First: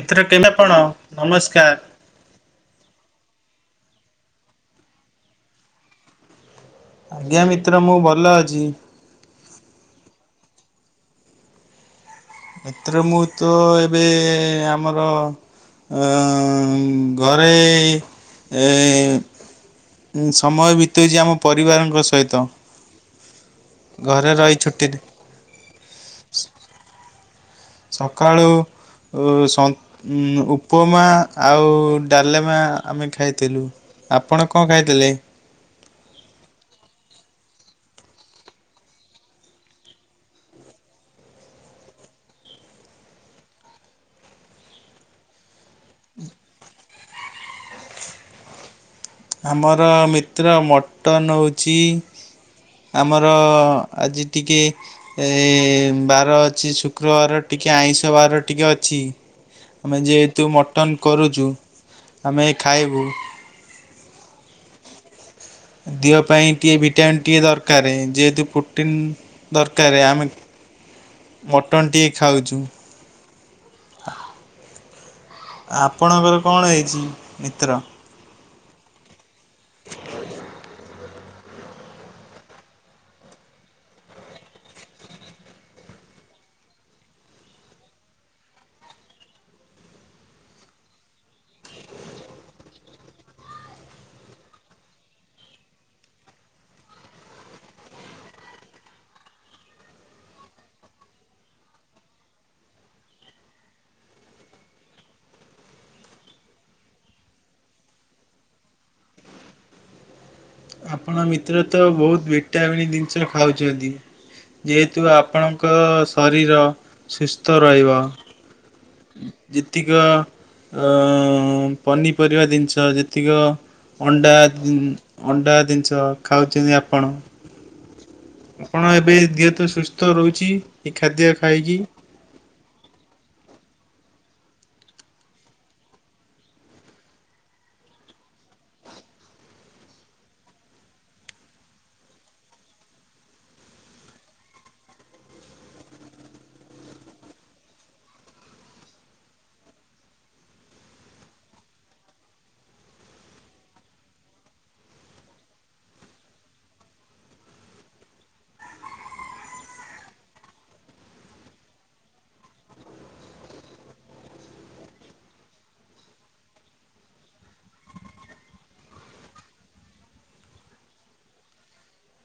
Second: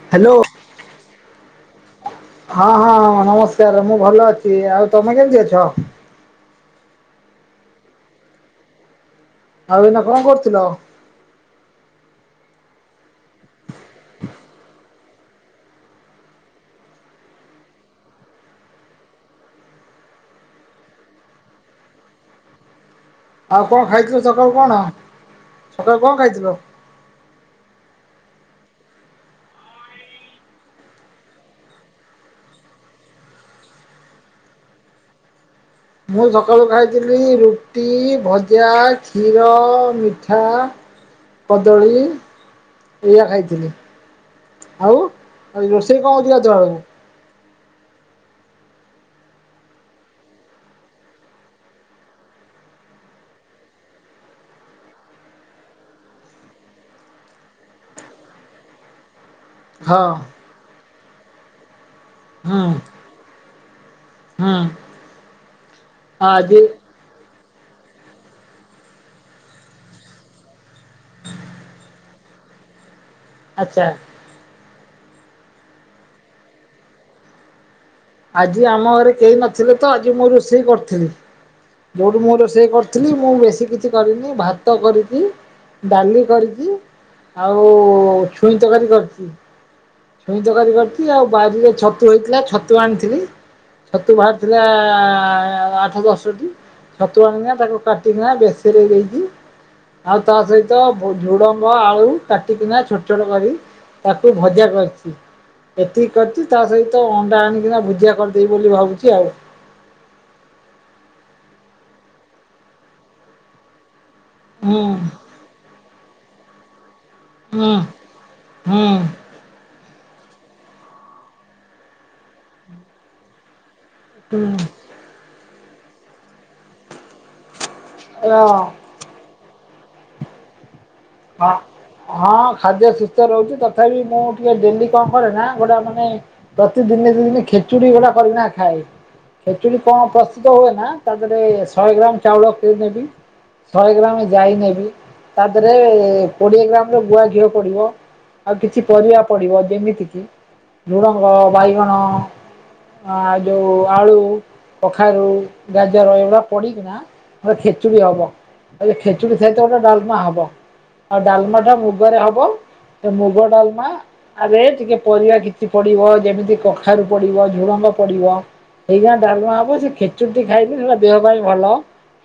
ଭିତରେ ହ୍ୟାଲୋ କେବେ କଣ ନମସ୍କାର ହଁ ହଁ ନମସ୍କାର ମୁଁ ଭଲ ଅଛି ଆଉ ତମେ କେମିତି ଅଛ? ଆଜ୍ଞା ମିତ୍ର ମୁଁ ଭଲ ଅଛି। ଆଉ ଏଇନା କଣ କରୁଥିଲ? ଏଥିରେ ମୁତଏବେ ଆମର ଘରେ ସମୟ ବିତଉଛି ଆମ ପରିବାରଙ୍କ ସହିତ। ଆଉ କଣ ଖାଇଥିଲ ଘରେ ସକାଳୁ ରହି କଣ ଛୁଟିରେ ସକାଳୁ କଣ ସକାଳୁ ଖାଇଥିଲ? ସକାଳୁ ଉପମା ଆଉ ଡାଲେମା ଆମେ ଖାଇଥିଲୁ ଆପଣ କଣ ଖାଇଥିଲେ? ମୁଁ ସକାଳୁ ଖାଇଥିଲି ରୁଟି ଭଜା କ୍ଷୀର ମିଠା କଦଳୀ ଏଇଆ ଖାଇଥିଲି ଆଉ ରୋଷେଇ କଣ ହଉଚି ଗାଧୁଆ ବେଳକୁ। ଆମର ମିତ୍ର ମଟନ ହେଉଛି ଆମର ଆଜି ଟିକେ ବାର ଅଛି ଶୁକ୍ରବାର ଟିକେ ଆଇଁଷ ବାର ଟିକେ ଅଛି। ଆମେ ହଁ ଯେହେତୁ ମଟନ କରୁଚୁ ଆମେ ଖାଇବୁ ହାଁ ଦିହ ପାଇଁ ଟିକଏ ଭିଟାମିନ୍ ଟିକେ ଦରକାର କାରେ ଯେହେତୁ ପ୍ରୁଟିନ୍ ଦରକାରେ ଆମେ ମଟନ୍ ଟିକେ ଖାଉଚୁ। ଆଚ୍ଛା। ଆପଣଙ୍କର କଣ ହେଇଚି ମିତ୍ର? ଆଜି ଆମ ଘରେ କେହି ନଥିଲେ ତ ଆଜି ମୁଁ ରୋଷେଇ କରୁଥିଲି। ଯୋଉଠୁ ମୁଁ ରୋଷେଇ କରିଥିଲି ମୁଁ ବେଶୀ କିଛି କରିନି ଭାତ କରିଚି ଡାଲି କରିଚି ଆଉ ଛୁଇଁ ତରକାରୀ କରିଚି। ଛୁଇଁ ତରକାରି କରିଚି। ଆଉ ବାରିରେ ଛତୁ ହେଇଥିଲା ଛତୁ ଆଣିଥିଲି ଛତୁ ବାହାରିଥିଲା ଆଠ ଦଶଟି ଛତୁ ଆଣିକିନା ତାକୁ କାଟିକିନା ବେଶେରେଇ ଦେଇଚି। ଆଉ ତା ସହିତ ଝୁଡ଼ଙ୍ଗ ଆଳୁ କାଟିକିନା ଛୋଟ ଛୋଟ କରି ତାକୁ ଭଜା କରି ଚି ଏତିକି କରିଚି ତା ସହିତ ଅଣ୍ଡା ଆଣିକିନା ଭୁଜିଆ କରିଦେଇବି ବୋଲି ଭାବୁଚି ଆଉ ଆପଣ ମିତ୍ର ତ ବହୁତ ଭିଟାମିନ ଜିନିଷ ଖାଉଚନ୍ତି। ହୁଁ ଯେହେତୁ ଆପଣଙ୍କ ଶରି ରୀର ସୁସ୍ଥ ହୁଁ ରହିବ। ହୁଁ ଯିତିକ ଅଁ ପନିପରିବା ଜିନିଷ ଯେତିକ ଅଣ୍ଡା ହୁଁ ଜିନ୍ ଅଣ୍ଡା ଜିନିଷ ଖାଉଚନ୍ତି ଆପଣ? ର ଆପଣ ଏବେ ଦେହ ତ ସୁସ୍ ଥ ରହୁଚି। ହଁ ହଁ ଖାଦ୍ୟ ସୁସ୍ଥ ରହୁଚି ତାପ ତଥାବି ମୁଁ ଟିକେ ଡେଲି କଣ କରେ ନା ଗୋଟା ମାନେ ପ୍ରତିଦିନେ ଦି ଦିନି ଖେଚୁଡ଼ି ଗୋଟା କରିକିନା ଖାଏ। ଖେଚୁଡ଼ି କଣ ପ୍ରସ୍ତୁତ ହୁଏ ନା ତା ଦେହରେ ଶହେ ଗ୍ରାମ ଚାଉଳ କିଏ ନେବି ଶହେ ଗ୍ରାମ ଜାଇ ନେବି ତା ଦେହରେ କୋଡିଏ ଗ୍ରାମର ଗୁଆ ଘିଅ ପଡିବ। ଆଉ କିଛି ପରିବା ପଡିବ ଯେମିତି କିି ଝୁଡ଼ଙ୍ଗ ବାଇଗଣ ଆ ଯୋଉ ଆଳୁ କଖାରୁ ଗାଜର ଏଗୁଡ଼ା ପଡ଼ିକିନା ହ ଖେଚୁଡ଼ି ହବ ଖେଚୁଡ଼ି ସହିତ ଗୋଟେ ଡାଲମା ହବ। ଆଉ ଡାଲମା ଟା ମୁଗରେ ହବ। ସେ ମୁଗ ଡାଲମା ରେ ଟିକେ ପରିବା କିଛି ପଡିବ। ଯେମିତି କଖାରୁ ପଡିବ, ଝୁଡଙ୍ଗ ପଡିବ, ଏଇ ଯା ଡାଲମା ହବ ସେ ଖେଚୁଡ଼ିଟି ଖାଇଲେ ସେଟା ଦେହ ପାଇଁ ଭଲ।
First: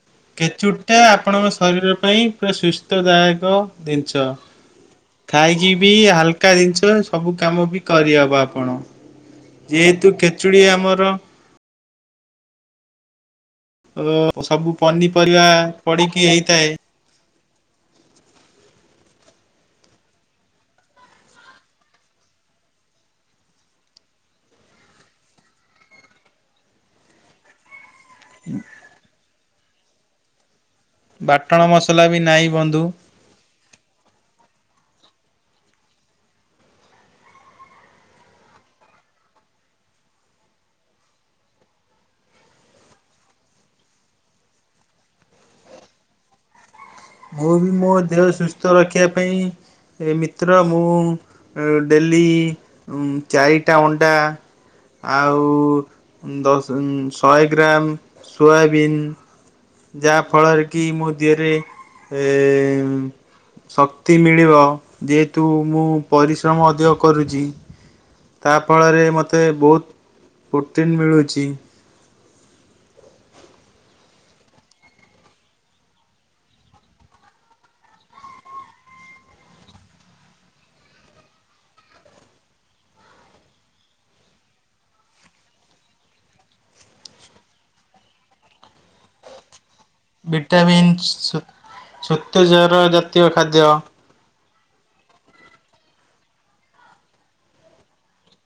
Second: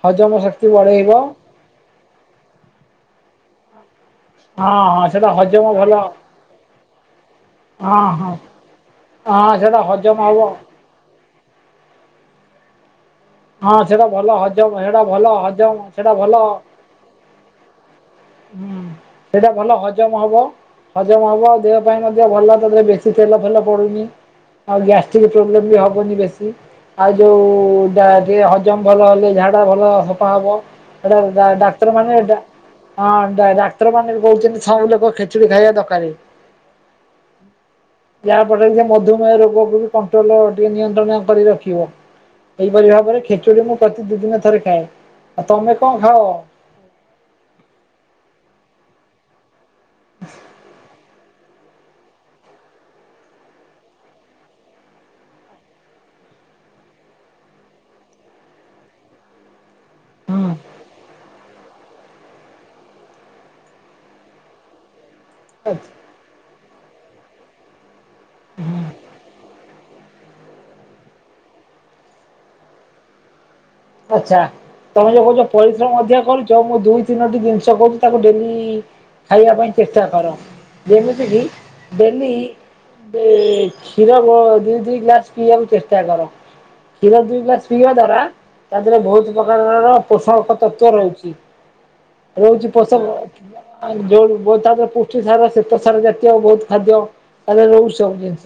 ହଜମ ଶକ୍ତି ଖେଚୁଡ଼ି ଟା ବଢ଼େଇବ ଆପଣଙ୍କ ଶରୀର ପାଇଁ ପୁରା ସୁସ୍ଥ ଦାୟକ। ଦିନ୍ ଆଚ୍ଛା। ହଁ ହଁ ସେଟା ଖାଇକି ହଜମ ବି ଭଲ ହାଲକା ଜିନିଷ ସବୁ କାମ ବି ହଁ ହଁ କରିହବ ଆପଣ ହଁ ସେଟା ଯେହେତୁ ହଜମ ହବ କେଚୁଡି ଆମର ହଁ ସେଟା ଭଲ ଅ ସବୁ ହଜମ। ହେଟା ଭଲ ପନିପରିବା ହଜମ। ସେଟା ପଡିକି ଭଲ ହେଇଥାଏ ହୁଁ ସେଟା ଭଲ ହଜମ ହବ। ହଜମ ହବ ଆଉ ଦେହ ପାଇଁ ମଧ୍ୟ ଭଲ ତାଦେହରେ ବେଶୀ ତେଲ ଫେଲ ପଡୁନି ଆଉ ଗ୍ୟାଷ୍ଟ୍ରିକ ପ୍ରୋବ୍ଲେମ୍ ବି ହବନି ବେଶୀ ଆଉ ଯୋଉ ଦ ଇଏ ହଜମ ଭଲ ହେଲେ ଝାଡ ଡ଼ା ଭଲ ସଫା ହବ। ଏଟା ଡ଼ା ବାଟଣ ମସଲା ଡାକ୍ତରମାନେ ବି ଏଟା ନାହିଁ ବନ୍ଧୁ। ହଁ ଡ଼ା ଡାକ୍ତର ମାନେ ବି କହୁଚନ୍ତି ସବୁଲୋକ ଖେଚୁଡି ଖାଇବା ଦକାରେ। ଯାହାପେଟରେ ସେ ମଧୁମେହ ରୋଗକୁ ବି କଣ୍ଟ୍ରୋଲ ଟିକେ ନିୟନ୍ତ୍ରଣ କରି ରଖିବ। ଏହିପରି ଭାବରେ ଖେଚୁଡି ମୁଁ ପ୍ରତି ଦି ଦିନ ଥରେ ଖାଏ। ଆଉ ତମେ କଣ ଖାଅ? ମୁଁ ବି ମୋ ଦେହ ସୁସ୍ଥ ରଖିବା ପାଇଁ ଏ ମିତ୍ର ମୁଁ? ଡେଲି ଉଁ ଚାରିଟା ଅଣ୍ଡା, ଆଉ ଦଶ ଉଁ ଶହେ ଗ୍ରାମ ସୋୟାବିନ୍। ଯାହା ହୁଁ ଫଳରେ କି ମୋ ଦେହରେ ଏ ଉମ୍ ଶକ୍ତି ମିଳିବ। ଯେହେତୁ ମୁଁ ପରିଶ୍ ପରିଶ୍ରମ ଅଧିକ କରୁଛି ତା ହୁଁ। ଫଳରେ ମୋତେ ବହୁତ ପ୍ରୋଟିନ୍ ମିଳୁଛି। ଆଚ୍ଛା ତମେ ଯୋଉ କହୁଛ ପରିଶ୍ରମ ମଧ୍ୟ କରୁଛ, ମୁଁ ଦୁଇ ତିନୋଟି ଜିନିଷ କହୁଛି, ତାକୁ ଡେଲି ଖାଇବା ପାଇଁ ଚେଷ୍ଟା କର, ଯେମିତି କିି ଡେଲି କ୍ଷୀର ଦି ଦିଇ ଗ୍ଲାସ, ପିଇବାକୁ ଚେଷ୍ଟା କର କ୍ଷୀର ଦୁଇ ଗ୍ଲାସ ପିଇବା ଦ୍ଵାରା ତା ଦେହରେ ବହୁତ ପ୍ରକାରର ପୋଷକ ଭିଟାମିନ୍ ତତ୍ୱ ରହୁଛି। ରହୁଛି ସତେଜର ପୋଷକ ଜାତୀୟ ଖାଦ୍ୟ ଯୋଉ ବୋଇତାଳୁ ରେ ପୁଷ୍ଟି ସାର, ଶ୍ୱେତ ସାର, ଜାତୀୟ ବହୁତ ଖାଦ୍ୟ ତାହିଁରେ ରହୁଛି ସବୁ ଜିନିଷ,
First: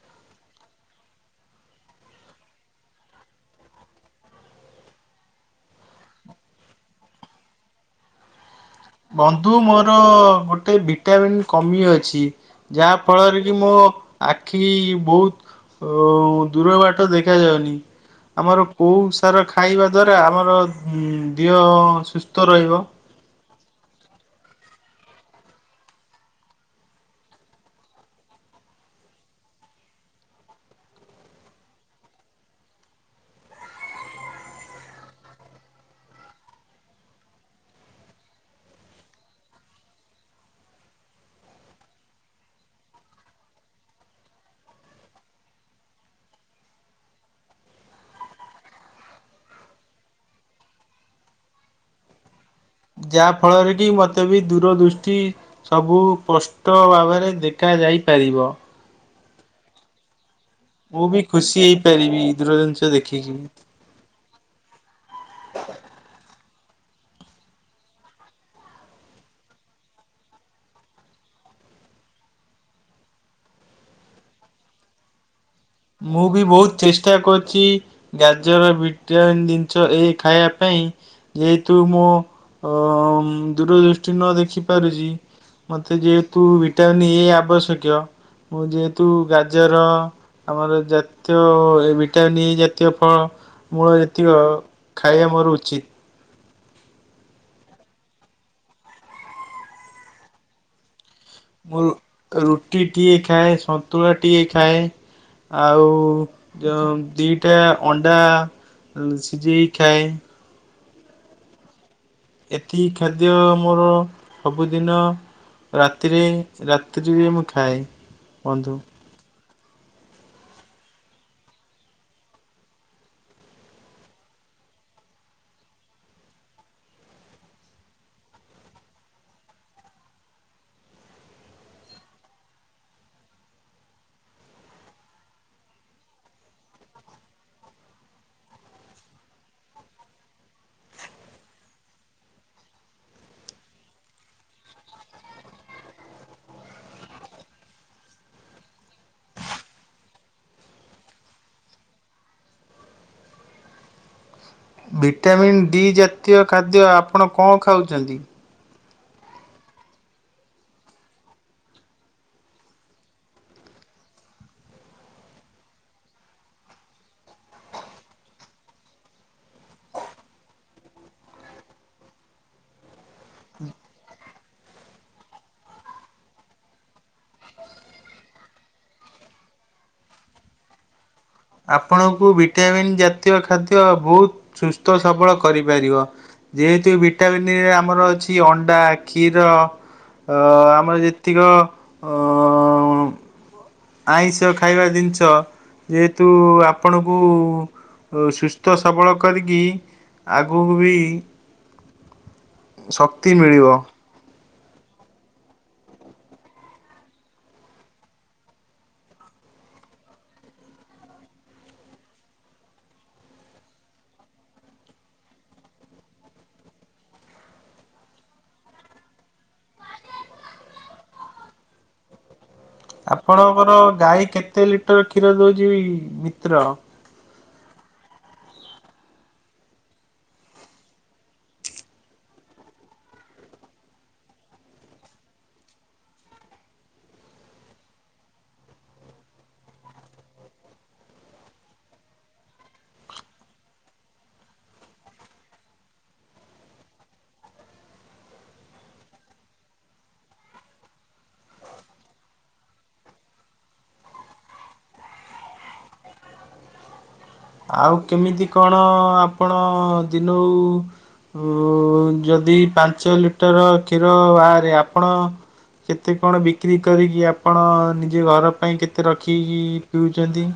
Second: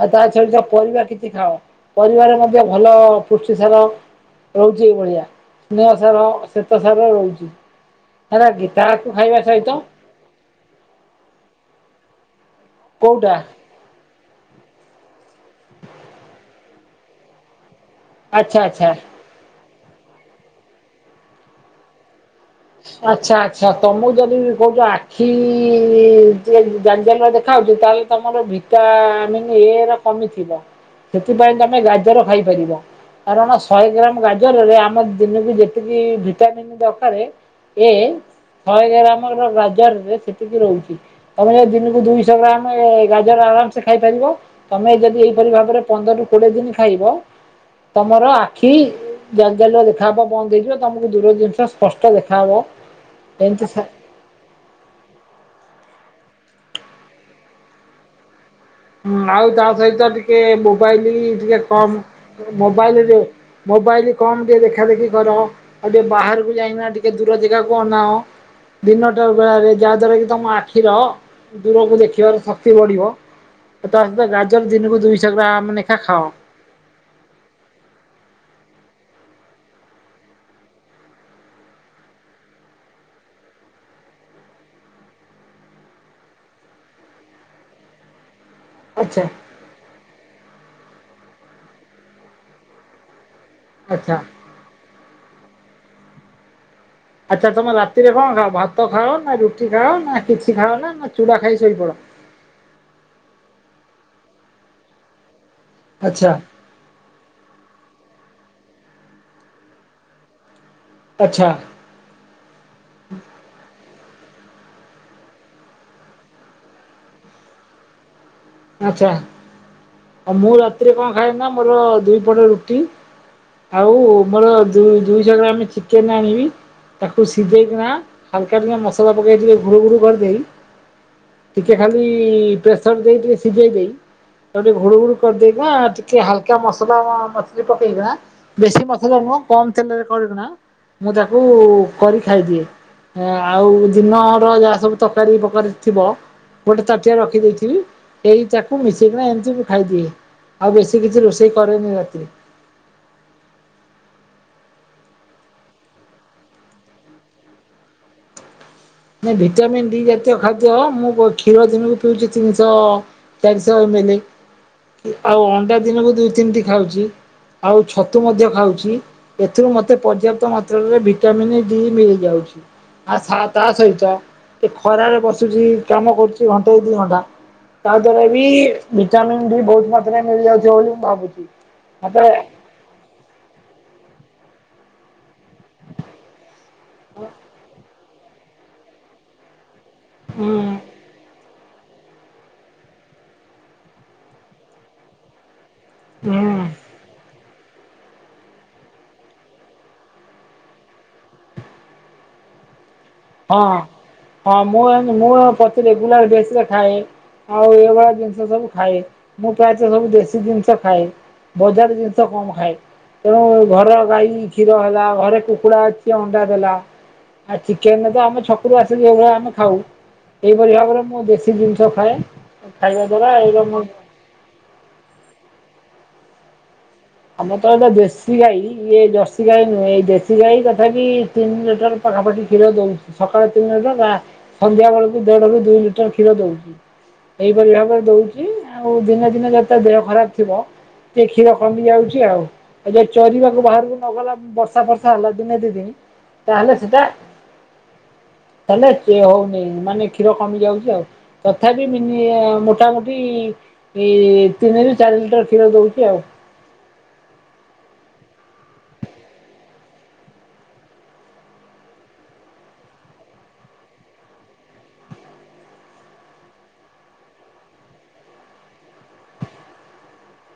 ଆଉ ତା ସହିତ ପରିବା କିଛି ଖାଅ, ପରିବାରେ ମଧ୍ୟ ଭଲ ପୁଷ୍ଟି ସାର। ରହୁଛି ଏଇଭଳିଆ ସ୍ନେହ ସାର, ଶ୍ୱେତ ସାର ରହୁଛି। ହେଲାଗି। ବନ୍ଧୁ ମୋର ଗୋଟେ, ଭିଟାମନ୍ କମି ଅଛି। ଯାହା କୋଉଟା ଫଳରେ କି ମୁଁ। ଆଖି ବହୁତ ଅ ଦୂର ବାଟ ଦେଖାାଯାଉନି। ଆଚ୍ଛା ଆମର ଆଚ୍ଛା କୋଉ ସାର ଖାଇବା ଯୋଦ୍ୱାରା ଆମର ଦିହ ସଷ୍ ଆଛା ଅଛା। ତମକୁ ଯଦି କହୁଛ ଆଖି, ଜାଲ୍ ଜାଲିଆ ଦେଖାଉଛି, ତାହେଲେ ତମର ଭିଟାମିନ୍ ଏ ର କମି ଥିବ, ସେଥିପାଇଁ ତମେ ଗାଜର ଖାଇପାରିବ, କାରଣ ଶହେ ଗ୍ରାମ ଗାଜରରେ ଆମ ଦିନକୁ ଯେତିକି ଭିଟାମିିନ ଦରକାରେ ଏ ଶହେ ଗ୍ରାମ ର ଗାଜରରେ ସେତିକି ରହୁଛି, ତମେ ଯଦି ଦିନକୁ ଦୁଇଶହ ଗ୍ରାମ ଗାଜର ଆରାମ ସେ ଖାଇପାରିବ, ତମେ ଯଦି ଏଇପରି ଭାବରେ ପନ୍ଦର ରୁ କୋଡିଏ ଦିନ ଖାଇବ, ତମର ଆଖି ଜାଲ ଜାଲିଆତ ଦେଖାହବ ବନ୍ଦ ହେଇଯିବ, ତମକୁ ଦୂର ଜିନିଷ ସ୍ପଷ୍ଟ ଦେଖା ହାଁ ମ ଯାହା ଫଳରେ କି ମତେ ବି ଦୂର ଦୃଷ୍ଟି ସବୁ ସ୍ପଷ୍ଟ ଭାବରେ ଦେଖା ଯାଇ ପାରିବ। ହୁଁ ଆଉ ତା ସହିତ ଟିକେ ଟିକେ ମୋବାଇଲ, ମୁଁ ବି ଖୁସି ଟିକେ କମ୍ ହେଇପାରିବି ଦୂର ଜିନିଷ ମୋବାଇଲ, ଦେଖିକି। ମୋବାଇଲ କମ୍ ଟିକେ ଦେଖା ଦେଖି କର, ଆଉ ଟିକେ ବାହାରକୁ କାହିଁକିନା ଟିକେ ଦୂର ଜାଗାକୁ ଅନାଅ, ଦିନଟା ବେଳାରେ, ଯାହା ଦ୍ଵାରା କି ତମ ଆଖିର, ଦୂରକୁ ଦେଖିବାର ଶକ୍ତି ବଢିବ। ତା ସହିତ ଗାଜର ଦିନକୁ ଦୁଇଶହ ଗ୍ରାମ ଲେଖା ମୁଁ ଖାଅ ବି ବହୁତ ଚେଷ୍ଟା କରୁଛି ଗାଜର ବି ଭିଟାମିନ ଜିନିଷ ଏ ଖାଇବା ପାଇଁ, ଯେହେତୁ ମୁଁ ଦୂରଦୃଷ୍ଟି ନ ଦେଖିପାରୁଛି, ମୋତେ ଯେହେତୁ ଭିଟାମିନ୍ ଏ ଆବଶ୍ୟକ। ମୁଁ ଯେହେତୁ ଆଚ୍ଛା ଗାଜର ଆମର ଜାତୀୟ, ଭଟାମିନି ଜାତୀୟ ଫଳ ମୋର ଆଚ୍ଛା। ଯେତିକ ଖାଇବା, ମୋର ଉଚିତ। ଆଚ୍ଛା ତମେ ରାତିରେ କଣ ଖାଅ? ଭାତ ଖାଅ, ନା ରୁଟି ଖାଅ, ନା କିଛି ଖାଅ, ନା ନା ଚୁଡା ଖାଇ ମୁଁ ଶୋଇପଡ? ରୁଟିଟିଏ ଖାଏ, ସନ୍ତୁଳା ଟିଏ ଖାଏ। ଆଉ ଆଚ୍ଛା ଯଉ ଦିଟା ଅଣ୍ଡା ଅଦା ସିଝେଇ ଖାଏ। ଆଛା। ଏତିକି ଖାଦ୍ୟ ମୋର ସବୁଦିନ ରାତିରେ ରାତ୍ରିରେ ମୁଁ ଖାଏ। ବନ୍ଧୁ। ଆଛା। ଆଉ ମୁଁ ରାତିରେ କଣ ଖାଏ ନା ମୋର ଦୁଇ ପଟ ରୁଟି ଆଉ ମୁଁ ରାତିରେ କଣ ଖାଏନା ମୋର ଦୁଇପଟ ରୁଟି ଆଉ ମୋର ଦୁଇଶହ ଗ୍ରାମ ଚିକେନ ଆଣିବି ତାକୁ ସିଝେଇକିନା ହାଲକା ମସଲା ପକେଇେ ଘୁରୁ ଘୁରୁ କରିଦେବି। ଟିକେ ଖାଲି ପ୍ରେସର ଦେଇ ସିଝେଇ ଦେଇ ତା ଟିକେ ଘୁଡ଼ୁ ଘୁଡ଼ୁ କରିଦେଇକିନା ଟିକେ ହାଲକା ମସଲା ମଛଲି ପକେଇକିନା ବେଶୀ ମସଲା ନୁହଁ ଭିଜେଇ ଦେଇ ତାକୁ ଟିକେ ଘୁରୁ ଘୁରୁ କରିଦେଇକିନା ଟିକେ ହାଲକା ମସଲା ହସିଲି ପକେଇକିନା ବେଶି ମସଲା ନୁହଁ କମ ତେଲରେ କରିକିନା ମୁଁ ତାକୁ କରି ଖାଇଦିଏ। ଆଉ ଦିନର ଯାହା ସବୁ ତରକାରୀ ବକାରୀ ଥିବ ଗୋଟେ ତାଟିଆରେ ରଖି ଦେଇଥିବି। ଏଇ ତାକୁ ମିଶେଇକିନା ଏମିତି ବି ଖାଇଦିଏ। ଆଉ ବେଶୀ କିଛି ରୋଷେଇ କରେନି ରାତିରେ। ଭିଟାମିନ୍ ଡି ଜାତୀୟ ଖାଦ୍ୟ ଆପଣ କଣ ଖାଉଛନ୍ତି। ଭିଟାମିନ୍ ଡି ଜାତୀୟ ଖାଦ୍ୟ ମୁଁ କ୍ଷୀର ଦିନକୁ ପିଉଛି ତିନିଶହ ଭିଟାମିନ ଡି ଜାତୀୟ ଖାଦ୍ୟ ମୁଁ ଖୀର ଦିନକୁ ପିଉଛି ତିନିଶହ ଏକ୍ ଶ ଏମିଲି ଆଉ ଅଣ୍ଡା ଦିନକୁ ଦୁଇ ତିନିଟି ଖାଉଛି। ଆଉ ଛତୁ ମଧ୍ୟ ଖାଉଛି। ଏଥିରୁ ମୋତେ ପର୍ଯ୍ୟାପ୍ତ ମାତ୍ରାରେ ଭିଟାମିନ୍ ଡି ମିଳିଯାଉଛି। ଆ ତା ସହିତ ଏ ଖରାରେ ବସୁଛି କାମ କରୁଛି ଘଣ୍ଟେ ଦି ଘଣ୍ଟା ତା ଦ୍ଵାରା ବି ଭିଟାମିନ୍ ବି ବହୁ ମାତ୍ରାରେ ମିଳିଯାଉଛି ବୋଲି ମୁଁ ଭାବୁଛି। ମତେ ଆପଣଙ୍କୁ ଭିଟାମିନ୍ ଜାତୀୟ ଖାଦ୍ୟ ବହୁତ ସୁସ୍ଥ ସବଳ କରିପାରିବ ଯେହେତୁ ଭିଟାମିନ୍ ଡି ଆମର ଛି ଅଣ୍ଡା କ୍ଷୀର ଅ ହୁଁ ଆମର ଯେତିକ ହଁ। ଆଇଁଷ ଖାଇବା ଦିନିଷ ଯେହେତୁ ହୁଁ। ଆପଣଙ୍କୁ ସୁସ୍ଥ ସବଳ କରିକି ଆଗକୁ ବି ଶକ୍ତି ମିଳିବ। ହଁ ହଁ ମୁଁ ମୁଁ ପ୍ରତି ରେଗୁଲାର ବେସରେ ଖାଏ ଆଉ ଏଭଳିଆ ଜିନିଷ ସବୁ ଖାଏ ମୁଁ ପ୍ରାୟତଃ ସବୁ ଦେଶୀ ଜିନିଷ ଖାଏ ବଜାର ଜିନିଷ କମ ଖାଏ ତେଣୁ ଘର ଗାଈ କ୍ଷୀର ହେଲା ଘରେ କୁକୁଡ଼ା ଅଛି ଅଣ୍ଡା ଦେଲା ଆଉ ଚି କେନ ତ ଆମ ଛକୁ ଆସିଲି ସେଭଳିଆ ଆମେ ଖାଉ ଏଇପରି ଭାବରେ ମୁଁ ବେଶୀ ଜିନିଷ ଖାଏ। ଖାଇବା ଦ୍ଵାରା ଏଇଟା ଆପଣଙ୍କର ମୁଁ ଗାଈ କେତେ ଲିଟର କ୍ଷୀର ଦଉଛି। ମିତ୍ର ଆମର ତ ଏଇଟା ଦେଶୀ ଗାଈ ଇଏ ଜର୍ସିୀ ଗାଈ ନୁହେଁ ଏଇ ଦେଶୀ ଗାଈ ତଥାପି ତିନି ଲିଟର ପାଖାପାଖି କ୍ଷୀର ଦଉଛି ଆମର ତ ଦେଶୀ ଗାଈ ଦର୍ଶି ଗାଈ ନୁହେଁ ଦେଶୀ ଗାଈ। ତଥାପି ସକାଳେ ତିନି ଲିଟର ବା ସନ୍ଧ୍ୟା ବେଳକୁ ଦେଢରୁୁ ଦୁଇ ଲିଟର କ୍ଷୀର ଦଉଛି। ଏଇପରି ଭାବରେ ଦଉଛି ଆଉ ଦିନେ ଦିନେ ଯେତେ ଦେହ ଖରାପ ଥିବ ଟିକ କ୍ଷୀର କମି ଯାଉଛି। ଯି ଚରିବାକୁ ବାହାରକୁ ନଗଲା ବର୍ଷା ଫର୍ଷା ହେଲା ଦିନେ ଦି ଚରିବାକୁ ବାହାରକୁ ନଗଲା ବର୍ଷା ଫର୍ଷା ହେଲା ଦିନେ ଦି ଦିନି ତାହେଲେ ସେଟା ତାଲେ ହଉନି ମାନେ କ୍ଷୀର କମି ଯାଉଛି। ଆଉ ତଥାପି ମୋଟାମୋଟି ତିନିରୁ ଚାରି ଲିଟର କ୍ଷୀର ଦଉଛି ଆଉ। ଆଉ କେମିତି କଣ ଆପଣ ଦିନକୁ ଯଦି ପାଞ୍ଚ ଲିଟର କ୍ଷୀର ବାହାରେ ଆପଣ କେତେ କଣ ବିକ୍ରି କରିକି ଆପଣ ନିଜ ଘର ପାଇଁ କେତେ ରଖିକି ପିଉଛନ୍ତି।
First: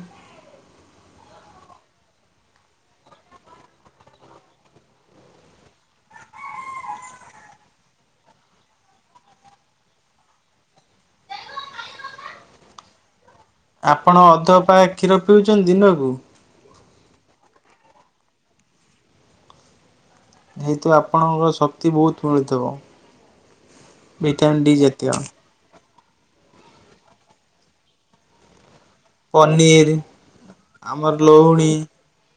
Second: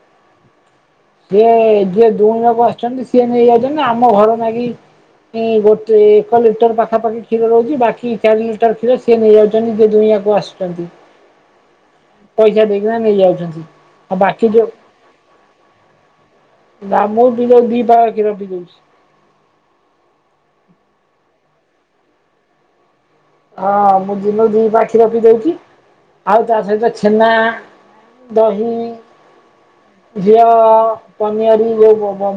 ସିଏ ଯିଏ ଦୁହିଁ ଯକୁ ଆସୁଛନ୍ତି ସିଏ ନେଇଯାଉଛନ୍ତି ଆମ ଘର କିଏ ଯିଏ ଦୁହିଁବାକୁ ଆସୁଚନ୍ତି ସିଏ ନେଇଯାଉଚନ୍ତି ନା ଆମ ଘରେ ନାଗି ଗୋଟେ ଏକ ଲିଟର ପାଖାପାଖି କ୍ଷୀର ରହୁଛି। ବାକି ଚାରି ଲିଟର କ୍ଷୀର ସିଏ ନେଇଯାଉଛନ୍ତି। ଯିଏ ଦୁହିଁବାକୁ ଆସୁଛନ୍ତି। ପଇସା ଦେଇକିନା ନେଇଯାଉଛନ୍ତି। ଆଉ ଆପଣ ବାକି ଅଧ ଯୋଉ ପାଏ କ୍ଷୀର ପିଉଛନ୍ତି ଦିନକୁ‌? ହଁ। ନା ମୁଁ ବି ଯଉ ଦି ପାଏ କ୍ଷୀର ବି ଦଉଛି। ଯେହେତୁ ଆପଣଙ୍କର ଶକ୍ତି ବହୁତ ମିଳୁଥିବ। ହଁ ମୁଁ ଦିନକୁ ଦି ଭିଟାମିନ୍ ଡି ପାଖି କ୍ଷୀର ଜାତୀୟ। ପି ଦଉଛି। ଆଉ ତା ସହିତ ଛେନା ଦହି ପନିର ଝିଅ ଆମର ପନିଅରି ଲହୁଣୀ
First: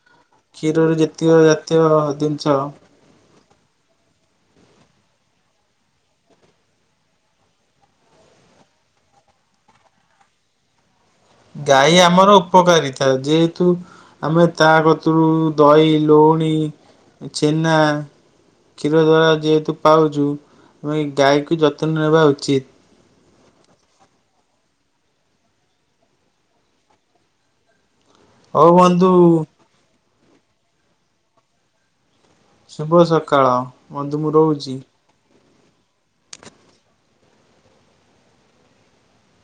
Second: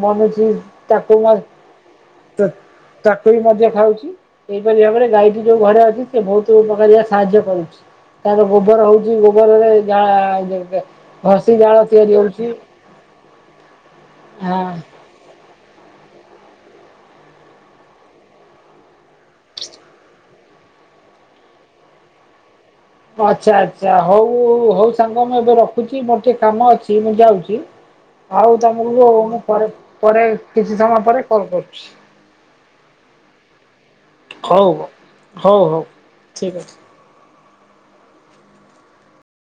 ବନାଉଛି କ୍ଷୀରରେ ତାକୁ ଯେତିକ ମା ଜାତୀୟ ଜିନିଷ ତା ମଧ୍ୟ ଖାଉଛି ଏଇପରି ଭାବରେ ଗାଈଟି ଯୋଉ ଘରେ ଅଛି ସେ ବହୁତ ପ୍ରକାରିଆ ସାହାଯ୍ୟ କରୁଛି ତାର ଗୋବର ହଉଛି ଗୋବରରେ ଗା ଗାଈ ଆମର ଉପକାରୀତା ଯେହେତୁ ଆମେ ହଁ ତା ଗତରୁ ଦହି, ଲୋହୁଣୀ, ଛେନା, କ୍ଷୀ ର ଯେହେତୁ ପାଉଛୁ ଆମେ ଗାଈକୁ ଯତ୍ନ ନେବା ଉଚିତ। ଆଚ୍ଛା ଆଚ୍ଛା ହଉ ହଉ ସାଙ୍ଗ ମୁଁ ଏବେ ରଖୁଛି ମୋର ଟିକେ କାମ ଅଛି ମୁଁ ଯାଉଛି। ଆଉ ହଉ ତମକୁ ବନ୍ଧୁ ମୁଁ ପରେ ପରେ କିଛି ସମୟ ପରେ କଲ କରୁଛି। ଶୁଭସକାଳ। ମଧୁ ମୁଁ ହଉ ରହୁଛି। ହଉ ହଉ ହଉ ଠିକ ଅଛି।